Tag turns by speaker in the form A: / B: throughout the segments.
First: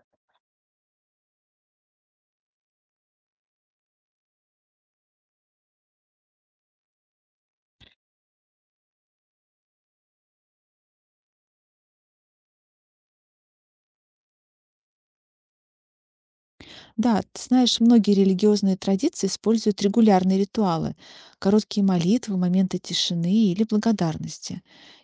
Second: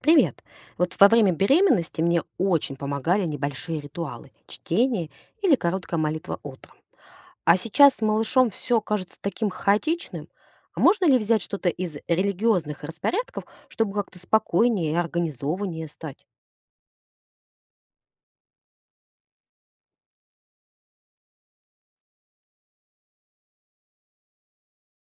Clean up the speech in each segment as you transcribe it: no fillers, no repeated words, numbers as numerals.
A: Привет! Вот во время беременности мне очень помогали небольшие ритуалы, чтение или короткая молитва утром. А сейчас с малышом все кажется таким хаотичным. А можно ли взять что-то из религиозных распорядков, чтобы как-то спокойнее и организованнее стать?
B: Да, ты знаешь, многие религиозные традиции используют регулярные ритуалы, короткие молитвы, моменты тишины или благодарности.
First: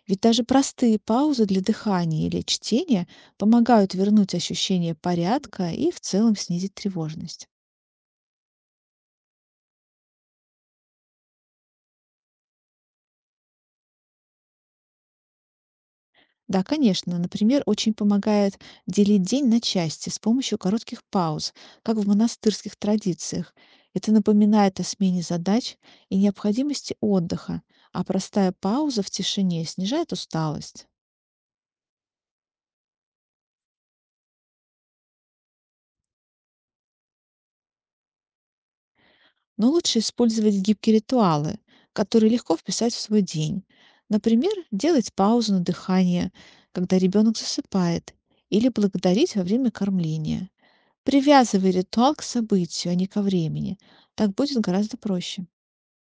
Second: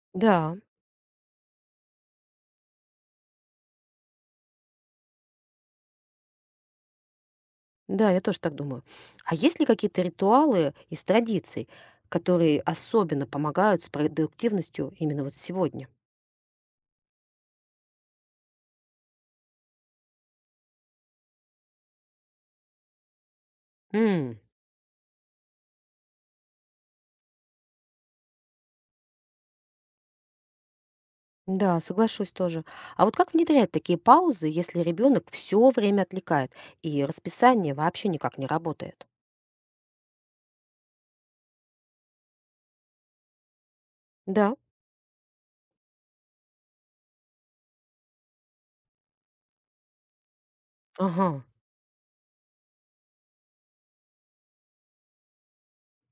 B: Ведь даже
A: Да,
B: простые паузы для дыхания или чтения помогают вернуть ощущение порядка и в целом снизить тревожность.
A: да, я тоже так думаю. А есть ли какие-то ритуалы из традиций, которые особенно помогают с продуктивностью именно вот сегодня?
B: Да, конечно. Например, очень помогает делить день на части с помощью коротких пауз, как в монастырских традициях. Это напоминает о смене задач и необходимости отдыха, а простая пауза в тишине снижает усталость.
A: Да, соглашусь тоже. А вот как внедрять такие паузы, если ребенок все время отвлекает и расписание вообще никак не работает?
B: Но лучше использовать гибкие ритуалы, которые легко вписать в свой день. Например,
A: Да,
B: делать паузу на дыхание, когда ребенок засыпает, или благодарить во время кормления.
A: ага.
B: Привязывай ритуал к событию, а не ко времени. Так будет гораздо проще.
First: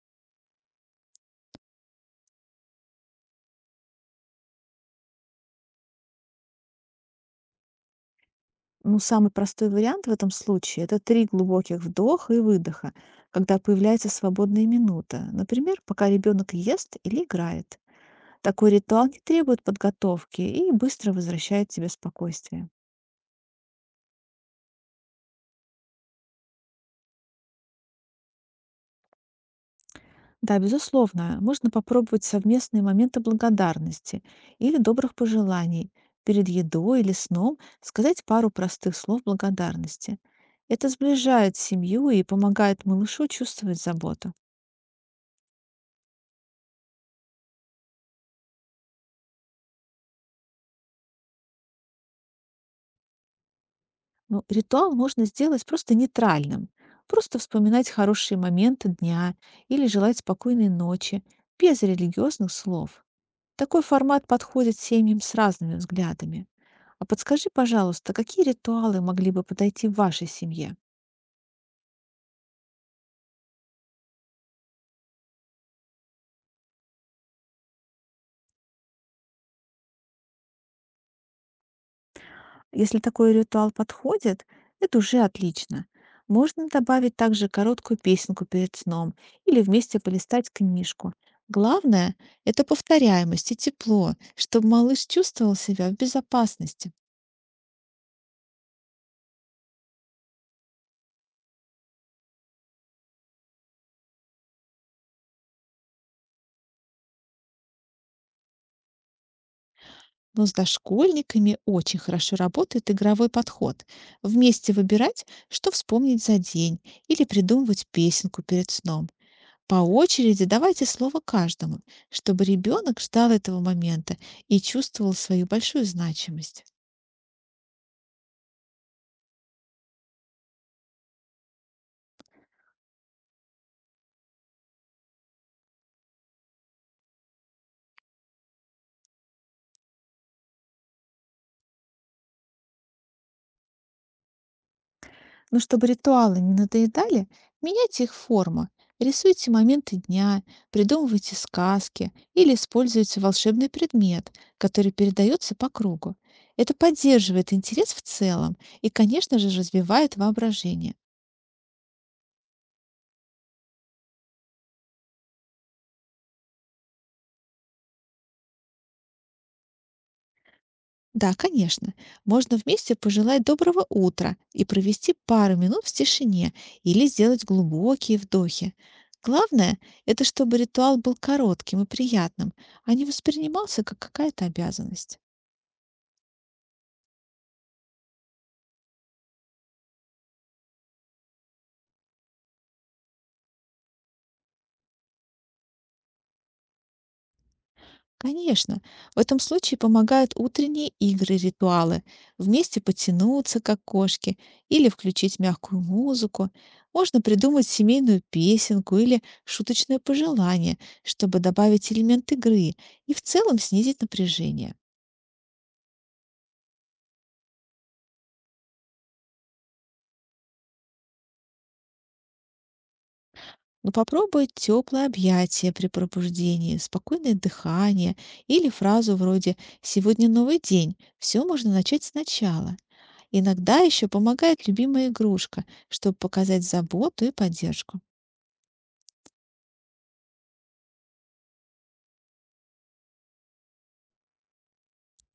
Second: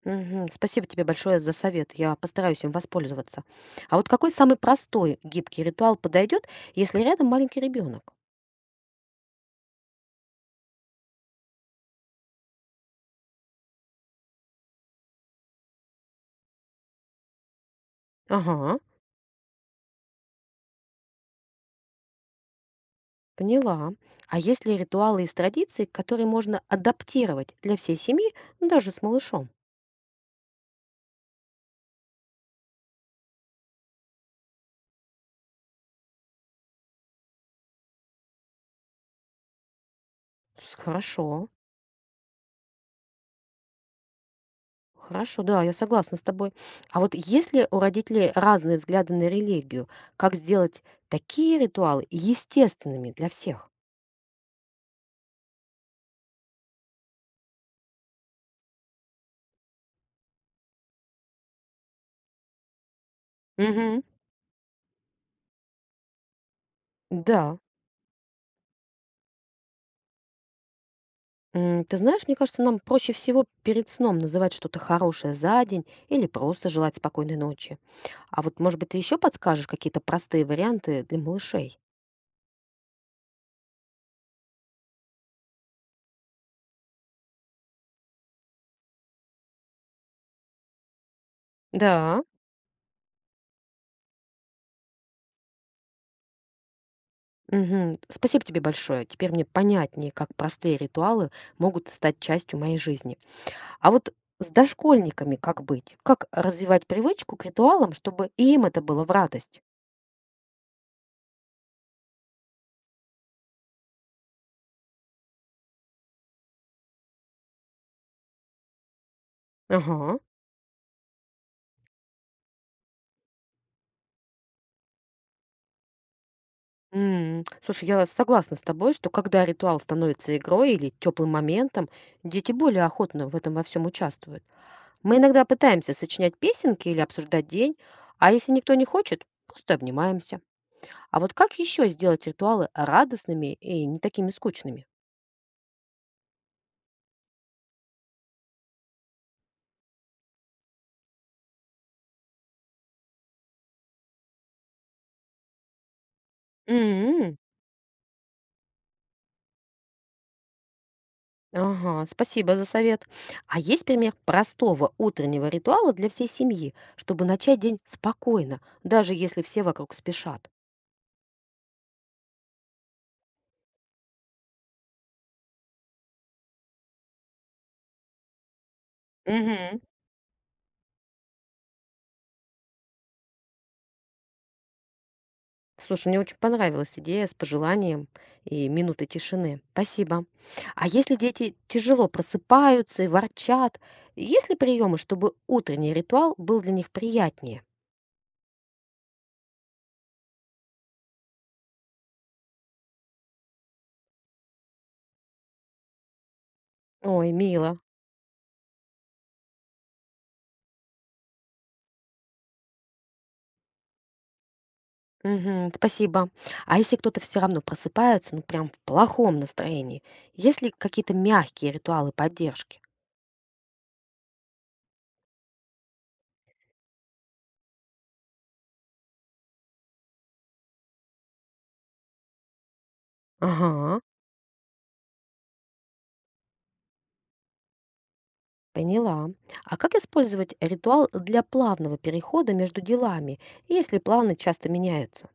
A: Мгм. Спасибо тебе большое за совет. Я постараюсь им воспользоваться. А вот какой самый простой гибкий ритуал подойдет, если рядом маленький ребенок?
B: Ну, самый простой вариант в этом случае – это три глубоких вдоха и выдоха, когда появляется свободная минута. Например, пока ребенок ест или играет. Такой
A: Ага,
B: ритуал не требует подготовки и быстро возвращает тебе спокойствие.
A: поняла. А есть ли ритуалы из традиций, которые можно адаптировать для всей семьи, ну, даже с малышом?
B: Да, безусловно, можно попробовать совместные моменты благодарности или добрых пожеланий перед едой или сном, сказать пару простых слов благодарности.
A: С-
B: Это
A: хорошо.
B: сближает семью и помогает малышу чувствовать заботу.
A: Хорошо, да, я согласна с тобой. А вот если у родителей разные взгляды на религию, как сделать такие ритуалы естественными для всех?
B: Но ритуал можно сделать просто нейтральным. Просто вспоминать хорошие моменты дня или желать спокойной ночи, без религиозных слов. Такой
A: Мгм.
B: формат подходит семьям с разными взглядами. А подскажи,
A: Да.
B: пожалуйста, какие ритуалы могли бы подойти в вашей семье?
A: Ты знаешь, мне кажется, нам проще всего перед сном называть что-то хорошее за день или просто желать спокойной ночи. А вот, может быть, ты еще подскажешь какие-то простые варианты для малышей?
B: Если такой ритуал подходит, это уже отлично. Можно добавить также короткую песенку перед сном или вместе полистать книжку. Главное –
A: Да.
B: это повторяемость и тепло, чтобы малыш чувствовал себя в безопасности.
A: Мгм. Спасибо тебе большое. Теперь мне понятнее, как простые ритуалы могут стать частью моей жизни. А вот с дошкольниками как быть? Как развивать привычку к ритуалам, чтобы и им это было в радость?
B: Но с дошкольниками очень хорошо работает игровой подход. Вместе выбирать, что вспомнить за день, или придумывать песенку перед сном. По
A: Ага.
B: очереди давайте слово каждому, чтобы ребенок ждал этого момента и чувствовал свою большую значимость.
A: Слушай, я согласна с тобой, что когда ритуал становится игрой или теплым моментом, дети более охотно в этом во всем участвуют. Мы иногда пытаемся сочинять песенки или обсуждать день, а если никто не хочет, просто обнимаемся. А вот как еще сделать ритуалы радостными и не такими скучными?
B: Но чтобы ритуалы не надоедали, меняйте их форму. Рисуйте моменты дня, придумывайте сказки или используйте волшебный предмет, который передается по кругу. Это
A: М.
B: поддерживает интерес в целом и, конечно же, развивает воображение.
A: Ага, спасибо за совет. А есть пример простого утреннего ритуала для всей семьи, чтобы начать день спокойно, даже если все вокруг спешат?
B: Да, конечно, можно вместе пожелать доброго утра и провести пару минут в тишине или сделать глубокие вдохи. Главное –
A: Угу.
B: это чтобы ритуал был коротким и приятным, а не воспринимался как какая-то обязанность.
A: Слушай, мне очень понравилась идея с пожеланием и минуты тишины. Спасибо. А если дети тяжело просыпаются и ворчат, есть ли приемы, чтобы утренний ритуал был для них приятнее?
B: Конечно, в этом случае помогают утренние игры-ритуалы. Вместе потянуться, как кошки, или включить мягкую музыку. Можно
A: Ой,
B: придумать
A: мило.
B: семейную песенку или шуточное пожелание, чтобы добавить элемент игры и в целом снизить напряжение.
A: Мгм. Спасибо. А если кто-то все равно просыпается, ну прям в плохом настроении, есть ли какие-то мягкие ритуалы поддержки?
B: Но попробуй теплое объятие при пробуждении, спокойное дыхание или фразу вроде «Сегодня новый день, все можно начать сначала». Иногда
A: Ага,
B: еще помогает любимая игрушка, чтобы показать заботу и поддержку.
A: поняла. А как использовать ритуал для плавного перехода между делами, если планы часто меняются?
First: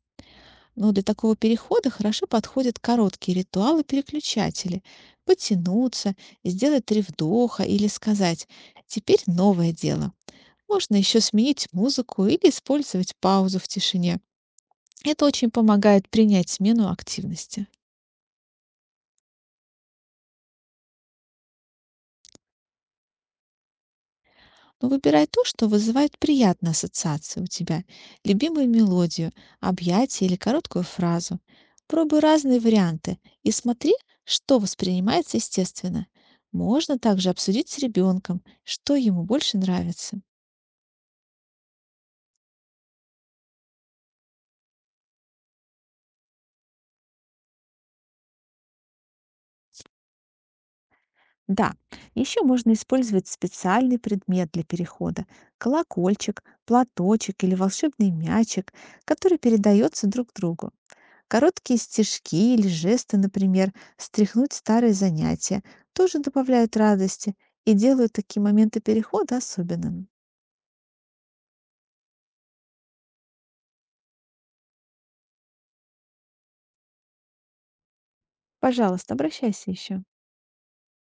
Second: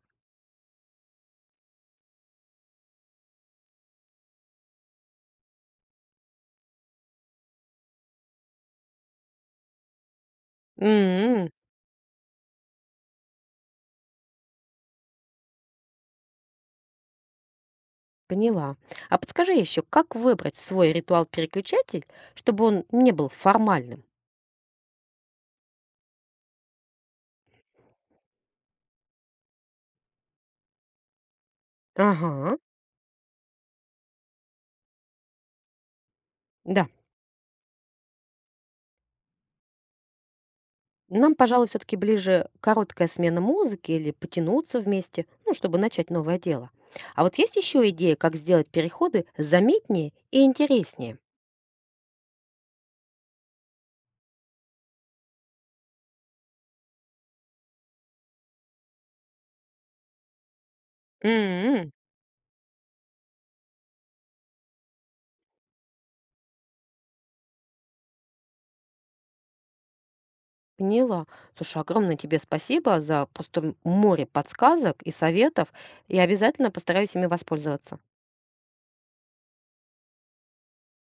B: Но для такого перехода хорошо подходят короткие ритуалы-переключатели. Потянуться, сделать три вдоха или сказать «теперь новое дело». Можно еще
A: М,
B: сменить музыку или использовать паузу в тишине. Это очень помогает принять смену активности.
A: Поняла. А подскажи еще, как выбрать свой ритуал-переключатель, чтобы он не был формальным?
B: Но выбирай то, что вызывает приятные ассоциации у тебя, любимую мелодию, объятие или короткую фразу. Пробуй
A: Ага,
B: разные варианты и смотри, что воспринимается естественно.
A: да.
B: Можно также обсудить с ребенком, что ему больше нравится.
A: Нам, пожалуй, все-таки ближе короткая смена музыки или потянуться вместе, ну, чтобы начать новое дело. А вот есть еще идея, как сделать переходы заметнее и интереснее?
B: Да, еще можно использовать специальный предмет для перехода – колокольчик, платочек или волшебный мячик, который передается друг другу. Короткие
A: М,
B: стишки или жесты, например, стряхнуть старые занятия, тоже добавляют радости и делают такие моменты перехода особенными.
A: Поняла. Слушай, огромное тебе спасибо за просто море подсказок и советов. Я обязательно постараюсь ими воспользоваться.
B: Пожалуйста, обращайся еще.